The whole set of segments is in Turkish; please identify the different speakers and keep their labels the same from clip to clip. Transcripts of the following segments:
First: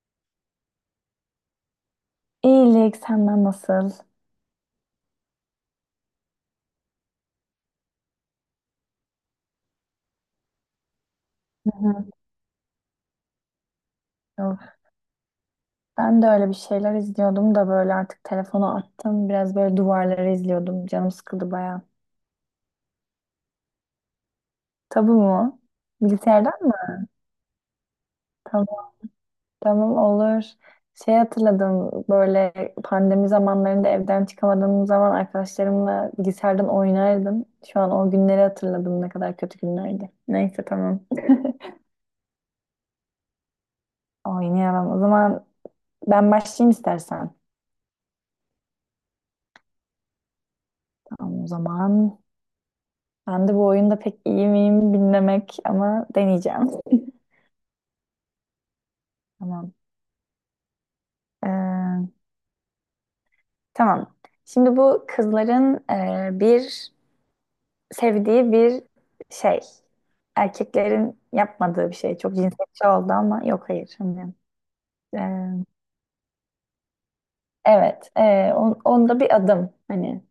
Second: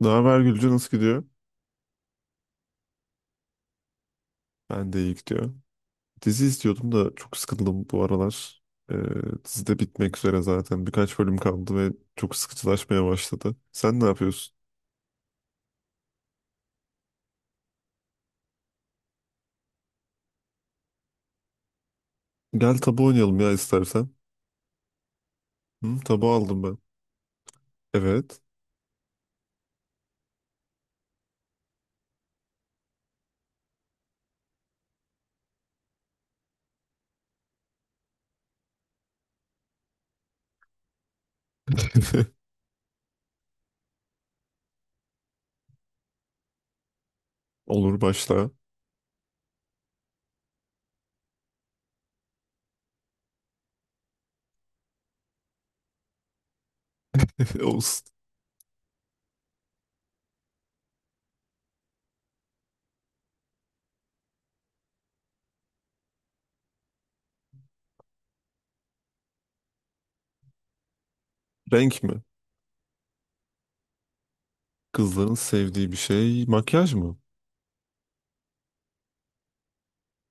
Speaker 1: Ne haber Gülce, nasıl gidiyor?
Speaker 2: İyilik senden nasıl?
Speaker 1: Ben de iyi, gidiyor. Dizi izliyordum da çok sıkıldım bu aralar. Ee, dizi de bitmek üzere zaten. Birkaç bölüm
Speaker 2: Hı
Speaker 1: kaldı ve
Speaker 2: hı.
Speaker 1: çok sıkıcılaşmaya başladı. Sen ne yapıyorsun?
Speaker 2: Yok. Ben de öyle bir şeyler izliyordum da böyle artık telefonu attım. Biraz böyle duvarları izliyordum. Canım sıkıldı baya.
Speaker 1: Gel tabu oynayalım ya istersen.
Speaker 2: Tabu mu?
Speaker 1: Hı, tabu aldım
Speaker 2: Bilgisayardan
Speaker 1: ben.
Speaker 2: mı?
Speaker 1: Evet.
Speaker 2: Tamam, tamam olur. Şey hatırladım böyle pandemi zamanlarında evden çıkamadığım zaman arkadaşlarımla bilgisayardan oynardım. Şu an o günleri hatırladım, ne kadar kötü günlerdi. Neyse tamam. Oynayalım. O zaman ben başlayayım istersen.
Speaker 1: Olur, başla.
Speaker 2: Tamam o zaman. Ben de bu oyunda pek iyi miyim bilmemek ama deneyeceğim.
Speaker 1: Olsun.
Speaker 2: Tamam. Ee, tamam. Şimdi bu kızların bir sevdiği bir şey. Erkeklerin yapmadığı bir
Speaker 1: Renk
Speaker 2: şey.
Speaker 1: mi?
Speaker 2: Çok cinsiyetçi oldu ama yok hayır. Hani, e,
Speaker 1: Kızların sevdiği bir şey. Makyaj mı?
Speaker 2: evet. Onda bir adım. Hani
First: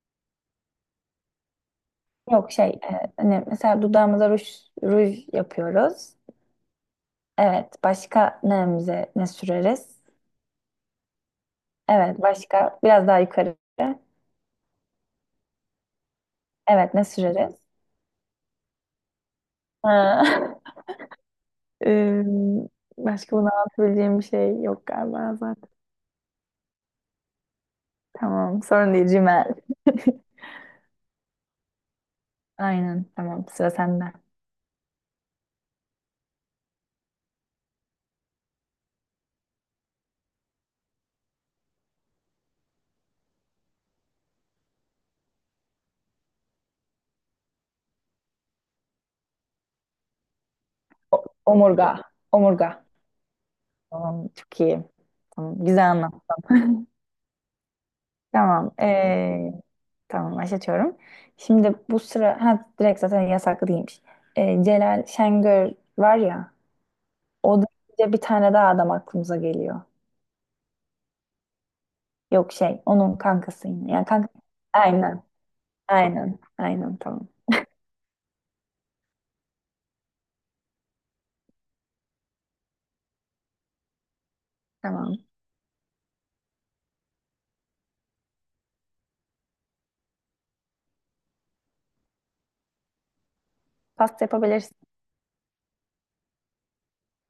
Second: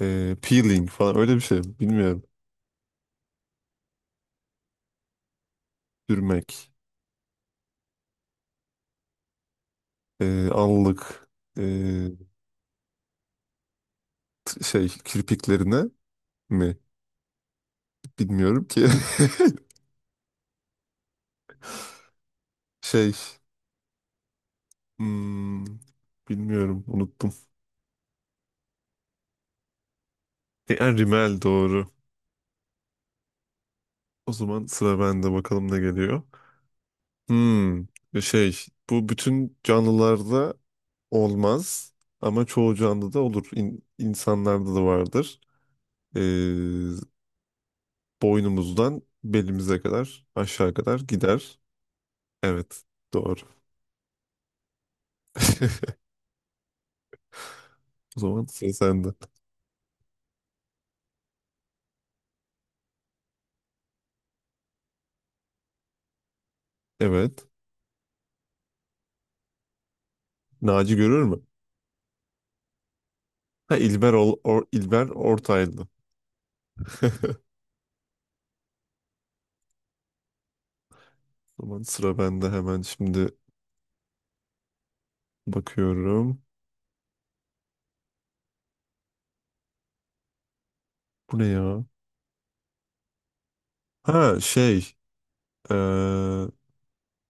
Speaker 1: Peeling falan, öyle bir şey mi? Bilmiyorum.
Speaker 2: yok şey. Hani mesela dudağımıza ruj yapıyoruz.
Speaker 1: Sürmek.
Speaker 2: Evet. Başka neyimize ne süreriz?
Speaker 1: Allık. Ee,
Speaker 2: Evet. Başka biraz daha yukarı.
Speaker 1: Şey, kirpiklerine mi?
Speaker 2: Evet. Ne süreriz?
Speaker 1: Bilmiyorum ki.
Speaker 2: Ha. Ee,
Speaker 1: Şey,
Speaker 2: Başka bunu anlatabileceğim bir şey yok galiba
Speaker 1: hmm,
Speaker 2: zaten.
Speaker 1: bilmiyorum, unuttum.
Speaker 2: Tamam, sorun değil Cimel.
Speaker 1: E, yani Rimmel doğru.
Speaker 2: Aynen, tamam, sıra sende.
Speaker 1: O zaman sıra bende, bakalım ne geliyor. Hmm, şey, bu bütün canlılarda olmaz ama çoğu canlıda olur. İnsanlarda da vardır. Ee, Boynumuzdan belimize kadar, aşağı kadar gider.
Speaker 2: Omurga, omurga.
Speaker 1: Evet, doğru.
Speaker 2: Tamam, çok iyi. Tamam, güzel anlat.
Speaker 1: O zaman
Speaker 2: Tamam,
Speaker 1: sıra sende.
Speaker 2: tamam başlatıyorum. Şimdi bu sıra, ha direkt zaten yasaklı değilmiş. Celal Şengör var ya,
Speaker 1: Evet.
Speaker 2: o da bir tane daha adam aklımıza geliyor.
Speaker 1: Naci görür mü?
Speaker 2: Yok şey, onun kankası
Speaker 1: Ha
Speaker 2: yine. Yani
Speaker 1: İlber,
Speaker 2: kanka,
Speaker 1: İlber
Speaker 2: aynen,
Speaker 1: Ortaylı.
Speaker 2: aynen tamam.
Speaker 1: O zaman sıra bende, hemen şimdi
Speaker 2: Tamam.
Speaker 1: bakıyorum. Bu ne ya?
Speaker 2: Pasta
Speaker 1: Ha
Speaker 2: yapabilirsin.
Speaker 1: şey, eee,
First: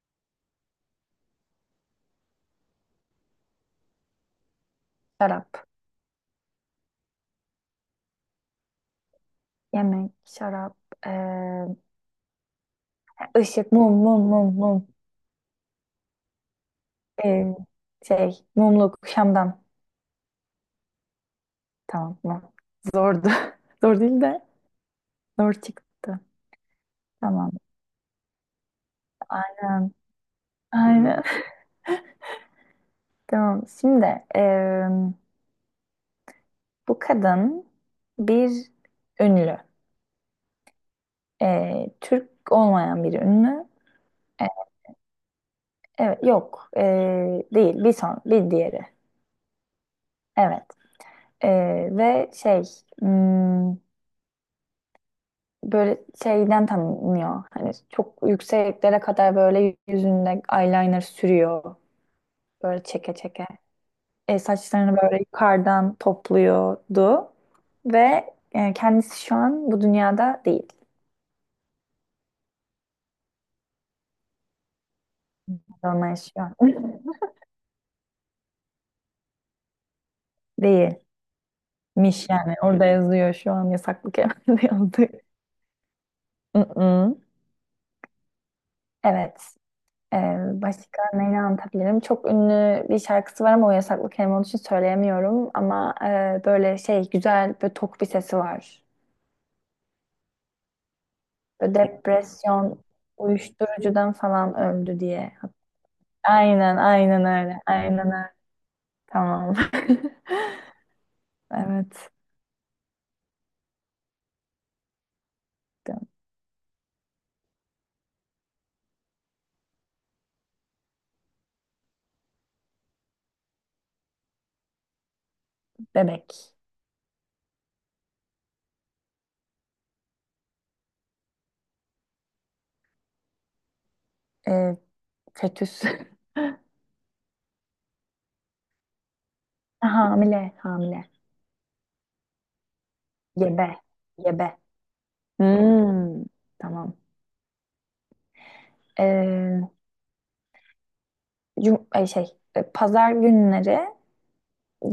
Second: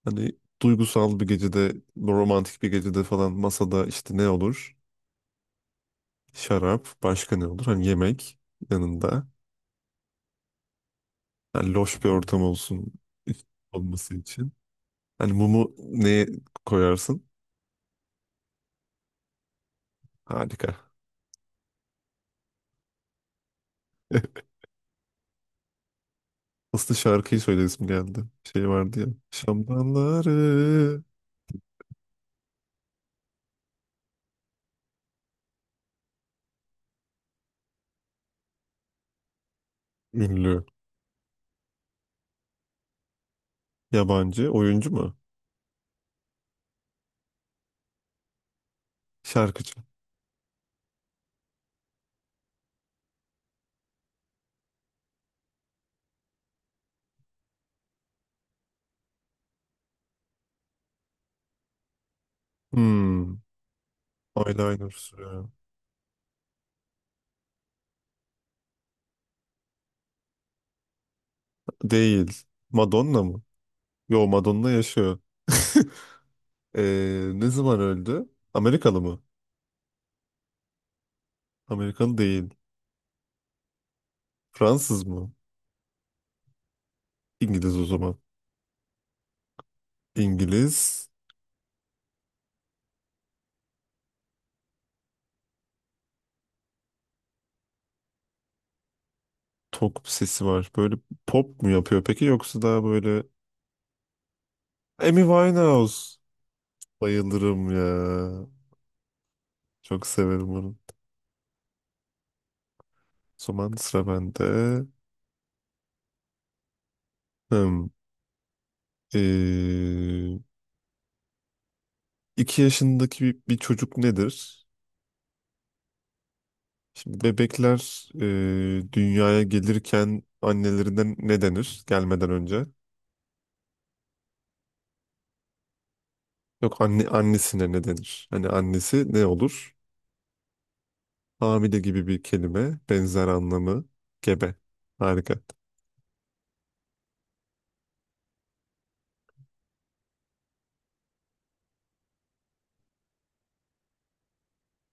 Speaker 1: hani duygusal bir gecede, romantik bir gecede falan, masada işte ne olur?
Speaker 2: Şarap,
Speaker 1: Şarap, başka ne olur? Hani yemek yanında.
Speaker 2: yemek,
Speaker 1: Hani
Speaker 2: eee,
Speaker 1: loş bir ortam olsun,
Speaker 2: ışık, mum,
Speaker 1: olması
Speaker 2: mum, mum,
Speaker 1: için.
Speaker 2: mum.
Speaker 1: Hani mumu neye koyarsın?
Speaker 2: Eee, şey, mumluk, şamdan.
Speaker 1: Harika.
Speaker 2: Tamam, mum. Zordu. Zor değil de zor çıktı.
Speaker 1: Aslında şarkıyı
Speaker 2: Tamam.
Speaker 1: söyleyesim geldi. Şey vardı ya.
Speaker 2: Aynen.
Speaker 1: Şamdanları
Speaker 2: Aynen. Tamam. Şimdi bu kadın bir ünlü.
Speaker 1: ünlü.
Speaker 2: Türk olmayan bir ünlü. E,
Speaker 1: Yabancı oyuncu mu?
Speaker 2: evet, yok. Değil. Bir son, bir diğeri.
Speaker 1: Şarkıcı.
Speaker 2: Evet. Ve şey, hmm, böyle şeyden tanınıyor. Hani çok yükseklere kadar böyle yüzünde eyeliner sürüyor. Böyle çeke
Speaker 1: Hmm.
Speaker 2: çeke.
Speaker 1: Eyeliner
Speaker 2: Saçlarını böyle
Speaker 1: sürüyor.
Speaker 2: yukarıdan topluyordu. Ve kendisi şu an bu dünyada değil.
Speaker 1: Değil. Madonna mı? Yo, Madonna yaşıyor.
Speaker 2: Onunla yaşıyor.
Speaker 1: Ne zaman öldü? Amerikalı mı?
Speaker 2: Değilmiş
Speaker 1: Amerikalı değil.
Speaker 2: yani. Orada yazıyor şu an yasaklı kelimede
Speaker 1: Fransız
Speaker 2: yazdı.
Speaker 1: mı?
Speaker 2: Mm-mm.
Speaker 1: İngiliz o zaman.
Speaker 2: Evet. Ee, başka
Speaker 1: İngiliz,
Speaker 2: neyle anlatabilirim? Çok ünlü bir şarkısı var ama o yasaklı kelime olduğu için söyleyemiyorum. Ama böyle şey güzel böyle tok bir sesi var.
Speaker 1: tok sesi var. Böyle pop mu
Speaker 2: Böyle
Speaker 1: yapıyor peki, yoksa daha
Speaker 2: depresyon,
Speaker 1: böyle
Speaker 2: uyuşturucudan falan öldü
Speaker 1: Amy
Speaker 2: diye.
Speaker 1: Winehouse.
Speaker 2: Aynen, öyle.
Speaker 1: Bayılırım
Speaker 2: Aynen öyle.
Speaker 1: ya.
Speaker 2: Tamam.
Speaker 1: Çok severim onu. O
Speaker 2: Evet.
Speaker 1: zaman sıra bende. Hmm. Ee, iki yaşındaki bir çocuk nedir?
Speaker 2: Bebek.
Speaker 1: Şimdi bebekler dünyaya gelirken annelerine ne denir, gelmeden önce?
Speaker 2: Ee, fetüs.
Speaker 1: Yok, anne annesine ne denir? Hani annesi ne olur?
Speaker 2: Hamile. Hamile.
Speaker 1: Hamile gibi bir kelime, benzer
Speaker 2: Gebe.
Speaker 1: anlamı, gebe.
Speaker 2: Gebe.
Speaker 1: Harika.
Speaker 2: Hmm. Tamam. Ee, ay şey, pazar günleri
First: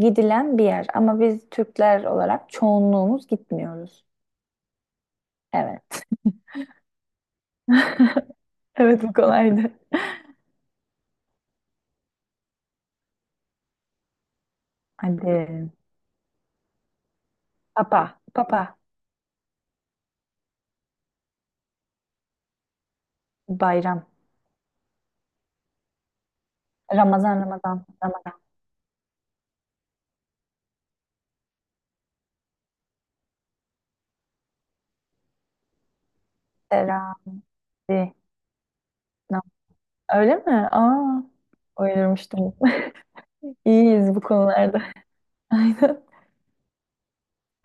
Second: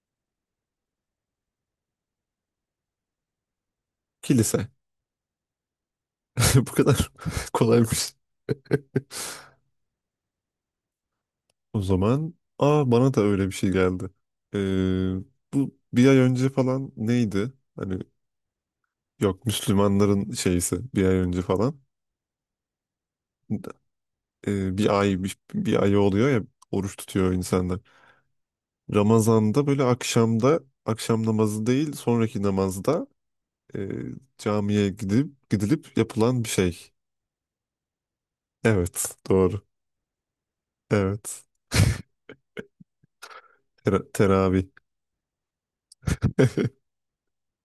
Speaker 2: gidilen bir yer ama biz Türkler olarak çoğunluğumuz gitmiyoruz.
Speaker 1: Kilise.
Speaker 2: Evet.
Speaker 1: Bu kadar kolaymış.
Speaker 2: Evet, bu kolaydı.
Speaker 1: O zaman aa, bana da öyle bir şey geldi. Ee,
Speaker 2: Hadi.
Speaker 1: Bu bir ay önce falan neydi? Hani
Speaker 2: Papa,
Speaker 1: yok, Müslümanların şeysi bir ay önce falan.
Speaker 2: bayram.
Speaker 1: Bir ay oluyor ya, oruç tutuyor
Speaker 2: Ramazan,
Speaker 1: insanlar.
Speaker 2: Ramazan.
Speaker 1: Ramazan'da böyle akşamda akşam namazı değil, sonraki namazda e, camiye gidilip yapılan bir şey.
Speaker 2: Teravih.
Speaker 1: Evet,
Speaker 2: nam-
Speaker 1: doğru.
Speaker 2: Öyle mi? Aa,
Speaker 1: Evet.
Speaker 2: oynamıştım. İyiyiz bu
Speaker 1: Teravih.
Speaker 2: konularda. Aynen.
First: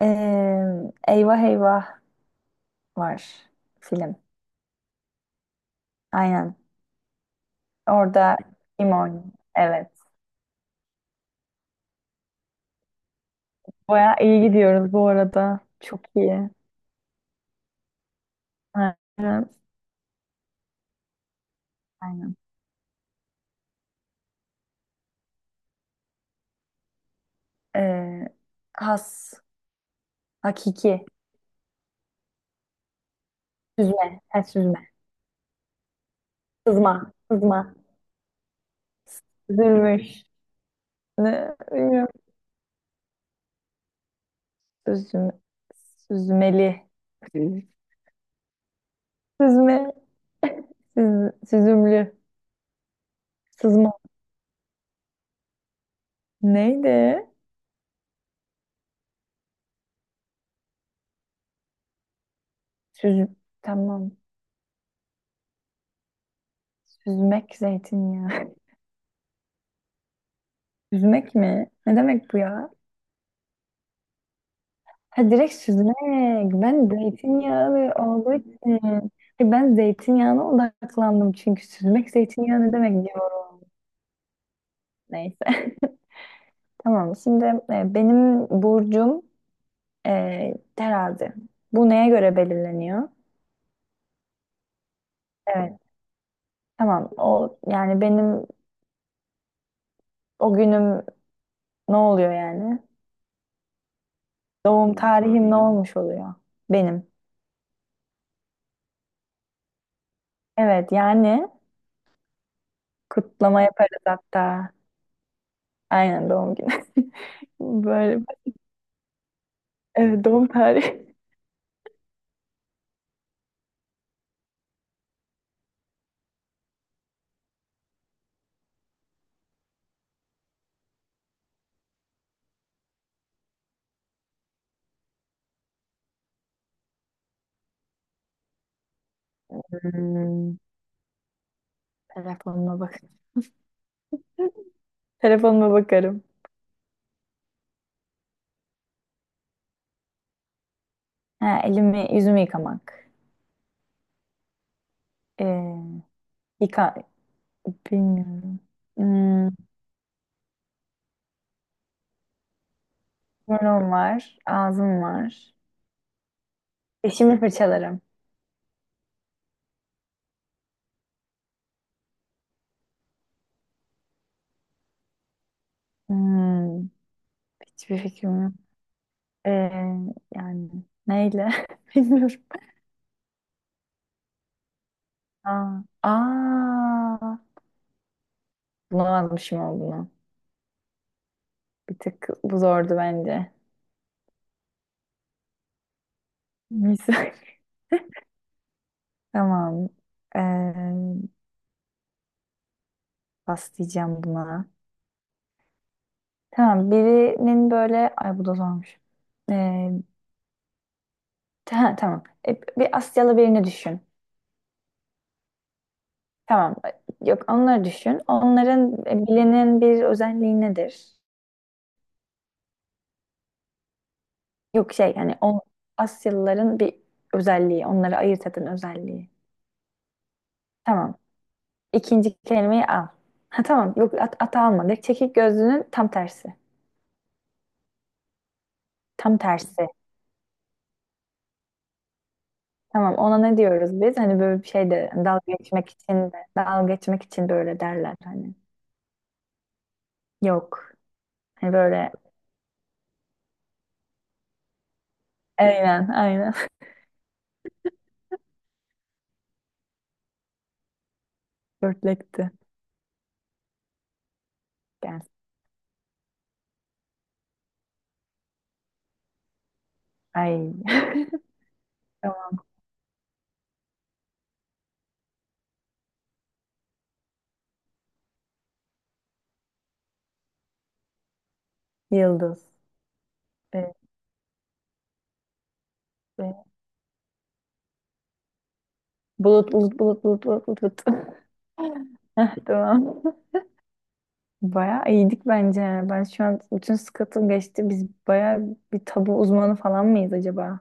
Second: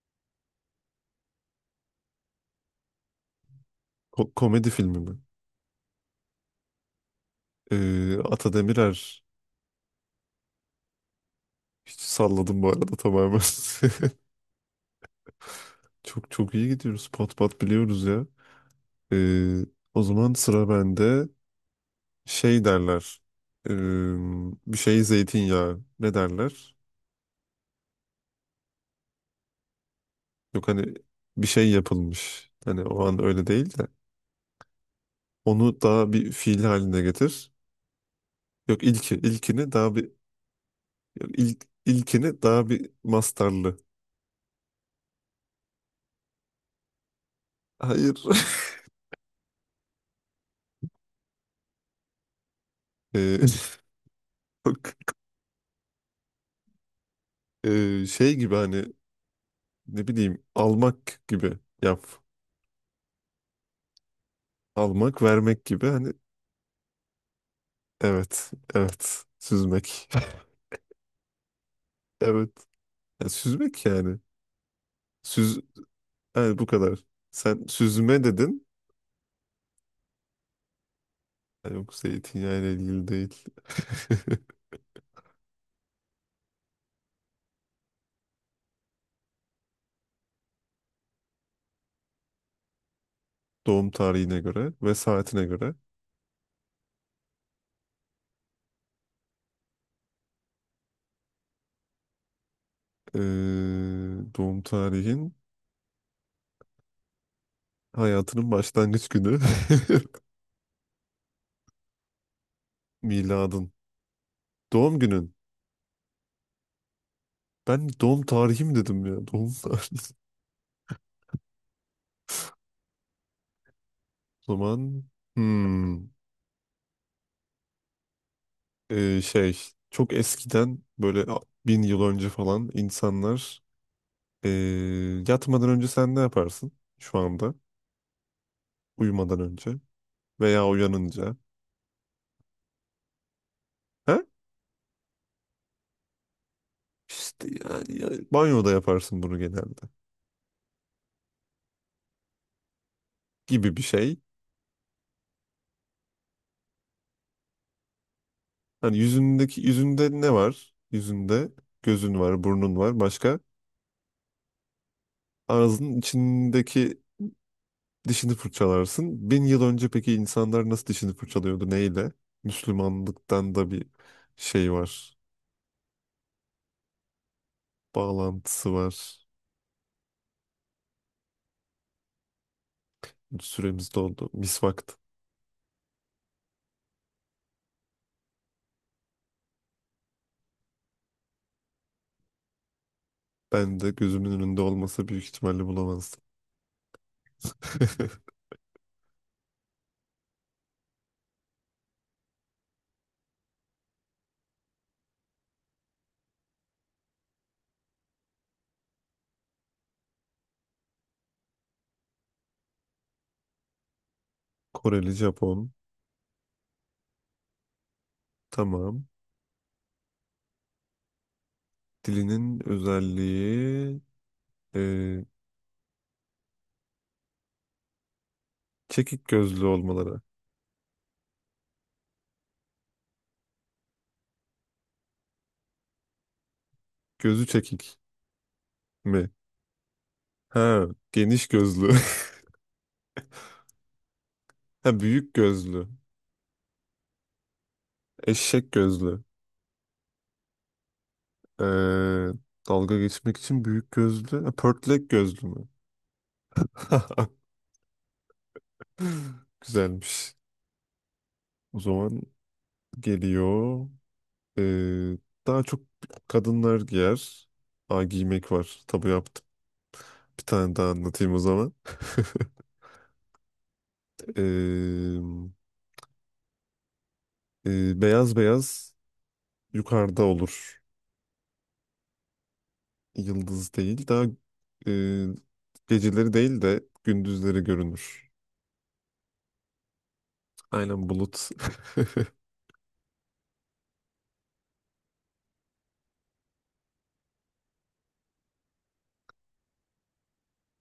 Speaker 2: Eyvah Eyvah var film.
Speaker 1: Komedi filmi mi?
Speaker 2: Aynen. Orada
Speaker 1: Ata
Speaker 2: kim
Speaker 1: Demirer.
Speaker 2: oynuyor? Evet.
Speaker 1: Hiç salladım bu arada, tamamen.
Speaker 2: Bayağı iyi gidiyoruz bu arada. Çok
Speaker 1: Çok
Speaker 2: iyi.
Speaker 1: çok iyi gidiyoruz. Pat pat biliyoruz ya.
Speaker 2: Aynen.
Speaker 1: Ee, O zaman sıra bende.
Speaker 2: Aynen.
Speaker 1: Şey derler. Ee, Bir şey zeytinyağı. Ne derler?
Speaker 2: Ee, has,
Speaker 1: Yok hani
Speaker 2: hakiki,
Speaker 1: bir şey yapılmış. Hani o an öyle değil de.
Speaker 2: süzme, ha,
Speaker 1: Onu daha bir fiil haline
Speaker 2: sızma,
Speaker 1: getir. Yok ilki. İlkini daha bir
Speaker 2: süzülmüş,
Speaker 1: yok,
Speaker 2: ne, bilmiyorum,
Speaker 1: ilkini daha bir mastarlı.
Speaker 2: süzüm, süzmeli, Hı.
Speaker 1: Hayır.
Speaker 2: Süzme, süz, süzümlü,
Speaker 1: Ee,
Speaker 2: sızma,
Speaker 1: yok.
Speaker 2: neydi?
Speaker 1: Şey gibi hani, ne bileyim, almak gibi yap.
Speaker 2: Süz, tamam,
Speaker 1: Almak, vermek gibi hani,
Speaker 2: süzmek
Speaker 1: evet,
Speaker 2: zeytinyağı,
Speaker 1: süzmek.
Speaker 2: süzmek mi? Ne demek bu
Speaker 1: Evet.
Speaker 2: ya?
Speaker 1: Yani süzmek yani.
Speaker 2: Ha direkt
Speaker 1: Süz
Speaker 2: süzmek,
Speaker 1: yani, bu
Speaker 2: ben
Speaker 1: kadar. Sen
Speaker 2: zeytinyağlı
Speaker 1: süzme
Speaker 2: olduğu için,
Speaker 1: dedin.
Speaker 2: Ay, ben zeytinyağına odaklandım çünkü
Speaker 1: Ha, yok
Speaker 2: süzmek
Speaker 1: zeytinyağı
Speaker 2: zeytinyağı
Speaker 1: ile
Speaker 2: ne demek
Speaker 1: ilgili değil.
Speaker 2: diyorum, neyse. Tamam. Şimdi benim burcum terazi. Bu neye göre belirleniyor?
Speaker 1: Doğum tarihine göre ve saatine
Speaker 2: Evet.
Speaker 1: göre.
Speaker 2: Tamam. O yani benim o günüm ne oluyor yani?
Speaker 1: Ee, Doğum
Speaker 2: Doğum
Speaker 1: tarihin
Speaker 2: tarihim ne olmuş oluyor? Benim.
Speaker 1: hayatının başlangıç günü.
Speaker 2: Evet yani kutlama
Speaker 1: Miladın.
Speaker 2: yaparız hatta.
Speaker 1: Doğum günün.
Speaker 2: Aynen doğum günü.
Speaker 1: Ben doğum
Speaker 2: Böyle
Speaker 1: tarihim dedim ya. Doğum tarihi.
Speaker 2: evet, doğum tarihi.
Speaker 1: O zaman hmm. Şey, çok eskiden böyle, bin yıl önce falan insanlar ee, yatmadan önce sen ne yaparsın, şu anda uyumadan önce
Speaker 2: Hmm,
Speaker 1: veya uyanınca,
Speaker 2: telefonuma bak.
Speaker 1: ha
Speaker 2: Telefonuma bakarım.
Speaker 1: işte yani, banyoda yaparsın bunu genelde
Speaker 2: Ha, elimi yüzümü yıkamak.
Speaker 1: gibi bir şey,
Speaker 2: Ee, yıka bilmiyorum.
Speaker 1: hani
Speaker 2: Hmm,
Speaker 1: yüzünde ne var, yüzünde gözün var, burnun var, başka
Speaker 2: burnum var, ağzım var.
Speaker 1: ağzının içindeki,
Speaker 2: Dişimi fırçalarım.
Speaker 1: dişini fırçalarsın. Bin yıl önce peki insanlar nasıl dişini fırçalıyordu, neyle? Müslümanlıktan da bir şey var,
Speaker 2: Hmm, hiçbir fikrim yok.
Speaker 1: bağlantısı var.
Speaker 2: Ee, yani neyle? Bilmiyorum.
Speaker 1: Süremiz doldu. Mis vakti.
Speaker 2: Aa, bulamadım şimdi olduğunu. Bir tık bu zordu bence.
Speaker 1: Ben de gözümün önünde olmasa büyük ihtimalle bulamazdım.
Speaker 2: Misal. Tamam. Ee, pas diyeceğim buna. Tamam birinin böyle... Ay bu da zormuş. Ee, tamam. E, bir Asyalı birini düşün.
Speaker 1: Koreli, Japon.
Speaker 2: Tamam. Yok onları düşün. Onların
Speaker 1: Tamam.
Speaker 2: bilinen bir özelliği nedir?
Speaker 1: Dilinin özelliği
Speaker 2: Yok şey
Speaker 1: e,
Speaker 2: yani o Asyalıların bir özelliği. Onları ayırt eden
Speaker 1: çekik
Speaker 2: özelliği.
Speaker 1: gözlü olmaları.
Speaker 2: Tamam. İkinci kelimeyi al. Ha tamam. Yok at, almadık. Çekik gözlünün tam tersi.
Speaker 1: Gözü çekik mi?
Speaker 2: Tam tersi.
Speaker 1: Ha, geniş gözlü.
Speaker 2: Tamam ona ne diyoruz biz? Hani böyle bir şey
Speaker 1: Ha,
Speaker 2: de hani
Speaker 1: büyük
Speaker 2: dalga
Speaker 1: gözlü.
Speaker 2: geçmek için de dalga geçmek için böyle derler hani.
Speaker 1: Eşek gözlü.
Speaker 2: Yok. Hani böyle
Speaker 1: E, Dalga geçmek için büyük gözlü. Ha, pörtlek gözlü mü?
Speaker 2: aynen, aynen.
Speaker 1: Güzelmiş. O zaman
Speaker 2: Dörtlekti.
Speaker 1: geliyor. Ee,
Speaker 2: Gelsin.
Speaker 1: Daha çok kadınlar giyer. Aa, giymek var. Tabu yaptım. Bir
Speaker 2: Ay.
Speaker 1: tane daha anlatayım o zaman.
Speaker 2: Tamam.
Speaker 1: Ee, Beyaz beyaz yukarıda olur.
Speaker 2: Yıldız.
Speaker 1: Yıldız
Speaker 2: Evet.
Speaker 1: değil. Daha e, geceleri değil de gündüzleri görünür.
Speaker 2: Bulut, bulut.
Speaker 1: Aynen,
Speaker 2: Bulut.
Speaker 1: bulut.
Speaker 2: Heh, tamam. Bayağı iyiydik bence. Yani. Ben şu an bütün sıkıntım geçti. Biz bayağı bir tabu uzmanı falan mıyız acaba?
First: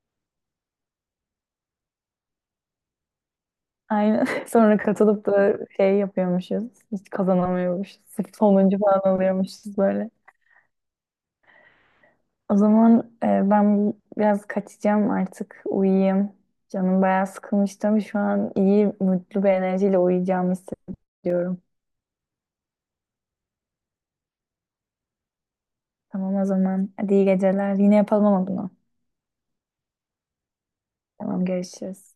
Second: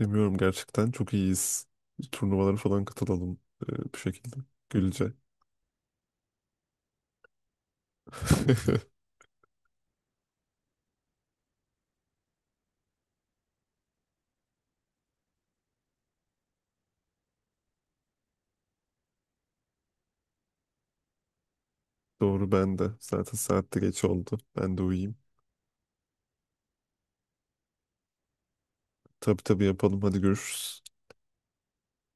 Speaker 1: Bilmiyorum gerçekten. Çok iyiyiz. Turnuvalara falan katılalım bu
Speaker 2: Aynen.
Speaker 1: şekilde.
Speaker 2: Sonra
Speaker 1: Gülce.
Speaker 2: katılıp da şey yapıyormuşuz. Hiç kazanamıyormuşuz. Sırf sonuncu falan alıyormuşuz böyle. O zaman ben biraz kaçacağım artık. Uyuyayım. Canım bayağı sıkılmıştı ama şu an iyi, mutlu bir enerjiyle uyuyacağımı hissediyorum.
Speaker 1: Doğru, ben de. Zaten saatte geç oldu. Ben de uyuyayım.
Speaker 2: Tamam o zaman. Hadi iyi geceler. Yine yapalım ama bunu.
Speaker 1: Tabii tabii yapalım. Hadi görüşürüz.
Speaker 2: Tamam görüşürüz.